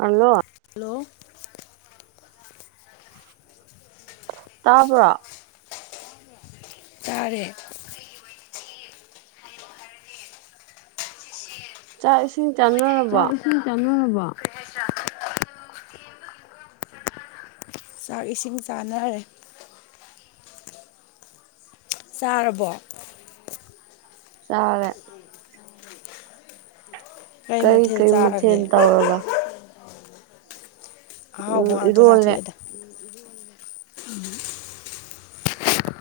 hello ꯑꯗꯨ ꯇꯥꯄ꯭ꯔꯣ ꯇꯔꯦ ꯆꯥꯏꯁꯤ ꯆꯥꯛ ꯏꯁꯤꯟ ꯆꯅꯔꯕꯣ [inaudible] ꯆꯥꯛ ꯏꯁꯤꯡ ꯆꯥꯅꯔꯦ ꯆꯥꯔꯕ ꯆꯔꯦ ꯀꯔꯤ ꯃꯊꯦꯜ ꯀꯔꯤ ꯃꯊꯦꯜ ꯆꯥꯔꯒꯦ ꯇꯧꯔꯕ ꯑꯍꯥꯎꯕ ꯎꯝ ꯉꯥꯛꯇ ꯏꯔꯣꯜꯂꯦ ꯆꯥꯊꯣꯛꯑꯦꯗ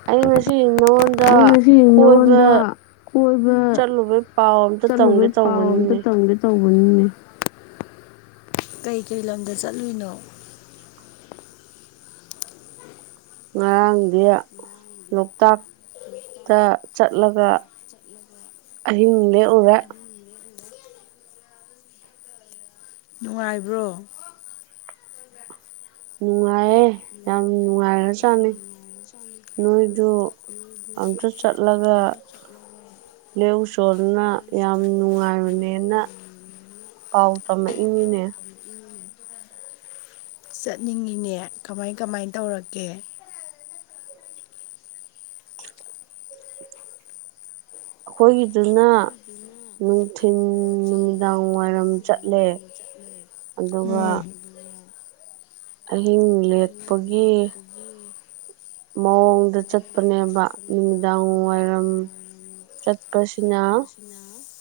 ꯑꯩ ꯉꯁꯤ ꯅꯉꯣꯟꯗ ꯅꯪ ꯉꯁꯤ ꯀꯣꯏꯕ ꯅꯉꯣꯟꯗ ꯀꯣꯏꯕ ꯆꯠꯂꯨꯕꯩ ꯄꯥꯎ ꯑꯝꯇ ꯇꯝꯒꯦ ꯆꯠꯂꯨꯕꯩ ꯄꯥꯎ ꯑꯝꯇ ꯇꯧꯕꯅꯤꯅꯦ ꯇꯝꯒꯦ ꯇꯧ ꯄꯨꯟꯅ ꯀꯩ ꯀꯔꯤ ꯂꯝꯗ ꯆꯠꯂꯨꯏꯅꯣ ꯉꯔꯥꯡꯗꯤ ꯂꯣꯛꯇꯥꯛꯇ ꯆꯠꯂꯒ ꯑꯍꯤꯡ ꯂꯦꯛꯎꯨꯔꯦ ꯅꯨꯡꯉꯥꯏꯕ꯭ꯔꯣ ꯎ ꯅꯨꯡꯉꯥꯏꯌꯦꯦ ꯌꯥꯝ ꯅꯨꯡꯉꯥꯏꯈ ꯆꯥꯠꯅꯤ ꯅꯣꯏꯗꯨ ꯑꯝꯇ ꯆꯠꯂꯒ ꯂꯩꯎ ꯆꯣꯗꯨꯅ ꯌꯥꯝ ꯅꯨꯡꯉꯥꯏꯕꯅꯦꯅ ꯄꯥꯎ ꯇꯃꯦ ꯏꯃꯤꯅꯦ ꯆꯠꯅꯤꯡꯉꯤꯅꯦ ꯀꯃꯥꯏ ꯀꯃꯥꯏ ꯇꯧꯔꯀꯦ ꯑꯩꯈꯣꯏꯒꯤꯗꯨꯅ ꯅꯨꯡꯊꯤꯤꯟ ꯅꯨꯃꯤꯗꯥꯡ ꯋꯥꯏꯔꯝ ꯆꯠꯂꯦ ꯑꯗꯨꯒ ꯎꯝ ꯑꯍꯤꯡ ꯂꯦꯛꯄꯒꯤ ꯃꯑꯣꯡꯗ ꯆꯠꯄꯅꯦꯕ ꯅꯨꯃꯤꯗꯥꯡ ꯋꯥꯏꯔꯝ ꯆꯠꯄꯁꯤꯅ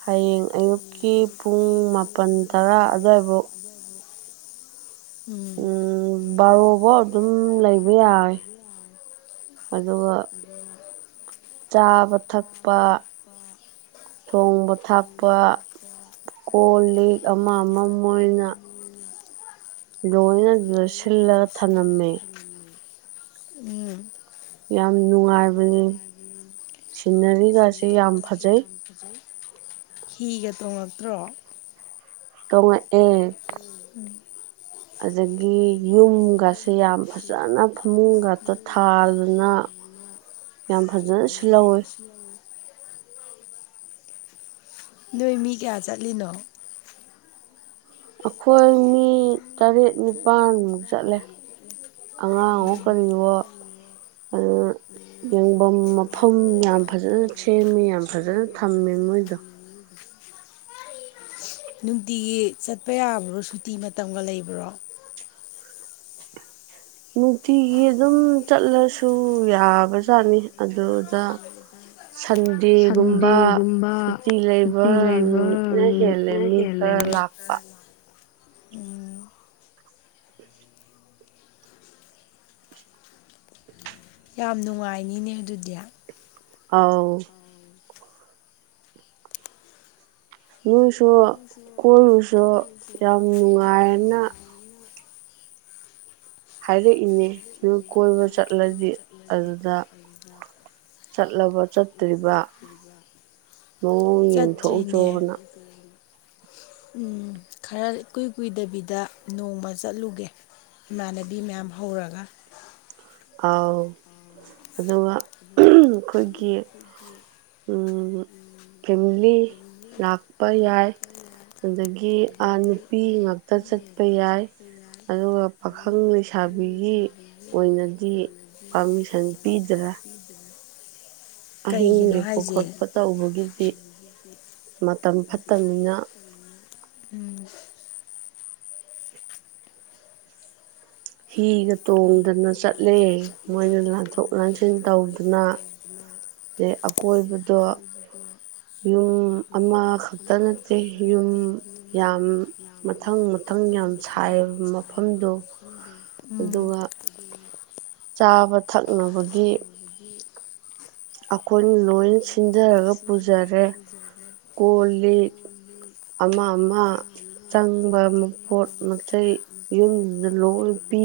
ꯍꯌꯦꯡ ꯑꯌꯨꯛꯀꯤ ꯄꯨꯡ ꯃꯥꯄꯜ ꯇꯔꯥ ꯑꯗꯨꯋꯥꯏꯐꯥꯎ ꯎꯝ ꯕꯥꯔꯣꯐ ꯑꯗꯨꯝ ꯂꯩꯕ ꯌꯥꯔꯦ ꯑꯗꯨꯒ ꯆꯥꯕ ꯊꯛꯄ ꯊꯣꯡꯕ ꯊꯥꯛꯄ ꯀꯣꯜ ꯂꯤꯛ ꯑꯃ ꯑꯃꯣꯏꯅ ꯂꯣꯏꯅ ꯑꯗꯨꯗ ꯁꯤꯜꯂꯒ ꯊꯝꯂꯝꯃꯦ ꯎꯝ ꯌꯥꯝ ꯅꯨꯡꯉꯥꯏꯕꯅꯦ ꯁꯤꯅꯔꯤꯒꯁꯤꯁꯦ ꯌꯥꯝ ꯐꯖꯩ ꯍꯤꯒ ꯇꯣꯡꯉꯛꯇ꯭ꯔꯣ ꯇꯣꯡꯉꯛꯑꯦ ꯑꯗꯒꯤ ꯌꯨꯝꯒꯁꯦ ꯌꯥꯝ ꯐꯖꯅ ꯐꯃꯨꯡꯒꯛꯇ ꯊꯥꯗꯅ ꯌꯥꯝ ꯐꯖꯅ ꯁꯤꯜꯍꯧꯋꯤ ꯑꯩꯣꯏ ꯃꯤ ꯀꯌꯥ ꯆꯠꯂꯤꯅꯣ ꯑꯩꯈꯣꯏ ꯃꯤ ꯇꯔꯦꯠ ꯅꯤꯄꯥꯜꯃꯨꯛ ꯆꯠꯂꯦ ꯑꯉꯥꯡꯣ ꯀꯔꯤꯋꯣ ꯑꯗꯨ ꯌꯦꯡꯐꯝ ꯃꯐꯝ ꯌꯥꯝ ꯐꯖꯅ ꯁꯦꯝꯃꯦ ꯌꯥꯝ ꯐꯖꯅ ꯊꯝꯃꯦ ꯃꯣꯏꯗꯣ ꯅꯨꯡꯇꯤꯒꯤ ꯆꯠꯄ ꯌꯥꯕ꯭ꯔꯣ ꯁꯨꯇꯤ ꯃꯇꯝꯒ ꯂꯩꯕ꯭ꯔꯣ ꯅꯨꯡꯇꯤꯒꯤ ꯑꯗꯨꯝ ꯆꯠꯂꯁꯨ ꯌꯥꯕꯖꯥꯠꯅꯤ ꯑꯗꯨꯗ ꯁꯟꯗꯦꯒꯨꯝꯕ ꯁꯨꯇꯤ ꯂꯩꯕ ꯅꯨꯃꯤꯠꯅ ꯍꯦꯜꯂꯦ ꯃꯤ ꯈꯔ ꯂꯥꯛꯄ ꯎꯝ ꯌꯥꯝ ꯅꯨꯡꯉꯥꯏꯅꯤꯅꯦ ꯑꯗꯨꯗꯤ ꯑꯥꯎ ꯎꯝ ꯁꯣ ꯀꯣꯏꯔꯨꯁꯨ ꯌꯥꯝ ꯅꯨꯡꯉꯥꯏꯅ ꯑ ꯍꯥꯏꯔꯛꯏꯅꯦ ꯅꯣꯏ ꯀꯣꯏꯕ ꯆꯠꯂꯗꯤ ꯑꯗꯨꯗ ꯆꯠꯂꯕ ꯐꯠꯇ꯭ꯔꯤꯕ ꯃꯑꯣꯡ ꯌꯦꯡꯊꯣꯛꯎ ꯆꯅ ꯎ ꯈꯔ ꯏꯀꯨꯏ ꯀꯨꯏꯗꯕꯤꯗ ꯅꯣꯡꯃ ꯆꯠꯂꯨꯒꯦ ꯏꯃꯥꯟꯅꯕꯤ ꯃꯌꯥꯝ ꯍꯧꯔꯒ ꯑꯥꯎ ꯑꯗꯨꯒ ꯑꯩꯈꯣꯏꯒꯤ ꯐꯦꯃꯤꯂꯤ ꯂꯥꯛꯄ ꯌꯥꯏ ꯑꯗꯒꯤ ꯅꯨꯄꯤ ꯉꯥꯛꯇ ꯆꯠꯄ ꯌꯥꯏ ꯑꯗꯨꯒ ꯄꯥꯈꯪ ꯂꯩꯁꯥꯕꯤꯒꯤ ꯑꯣꯏꯅ ꯁꯤ ꯄꯥꯔꯃꯤꯁꯟ ꯄꯤꯗ꯭ꯔꯥ ꯑꯍꯤꯡ ꯀꯩꯒꯤꯅꯣ ꯂꯦꯛꯄ ꯍꯥꯏꯁꯦ ꯈꯣꯠꯄ ꯇꯧꯕꯒꯤꯗꯤ ꯃꯇꯝ ꯐꯠꯇꯕꯅꯤꯅ ꯎꯝ ꯍꯤꯒ ꯇꯣꯡꯗꯅ ꯆꯠꯂꯦ ꯃꯣꯏꯅ ꯂꯥꯟꯊꯣꯛ ꯂꯥꯟꯁꯤꯟ ꯇꯧꯗꯅ ꯑꯩ ꯑꯀꯣꯏꯕꯗꯣ ꯌꯨꯝ ꯑꯃꯈꯛꯇ ꯅꯠꯇꯦ ꯌꯨꯝ ꯌꯥꯝ ꯃꯊꯪ ꯃꯊꯪ ꯌꯥꯝ ꯁꯥꯏꯕ ꯃꯐꯝꯗꯣ ꯎꯝ ꯑꯗꯨꯒ ꯆꯥꯕ ꯊꯛꯅꯕꯒꯤ ꯑꯩꯈꯣꯏꯅ ꯂꯣꯏ ꯁꯤꯟꯖꯔꯒ ꯄꯨꯖꯔꯦ ꯀꯣ ꯂꯤꯛ ꯑꯃ ꯑꯃ ꯆꯪꯕ ꯃꯄꯣꯠ ꯃꯆꯩ ꯌꯨꯝꯗꯨꯗ ꯂꯣꯏ ꯄꯤ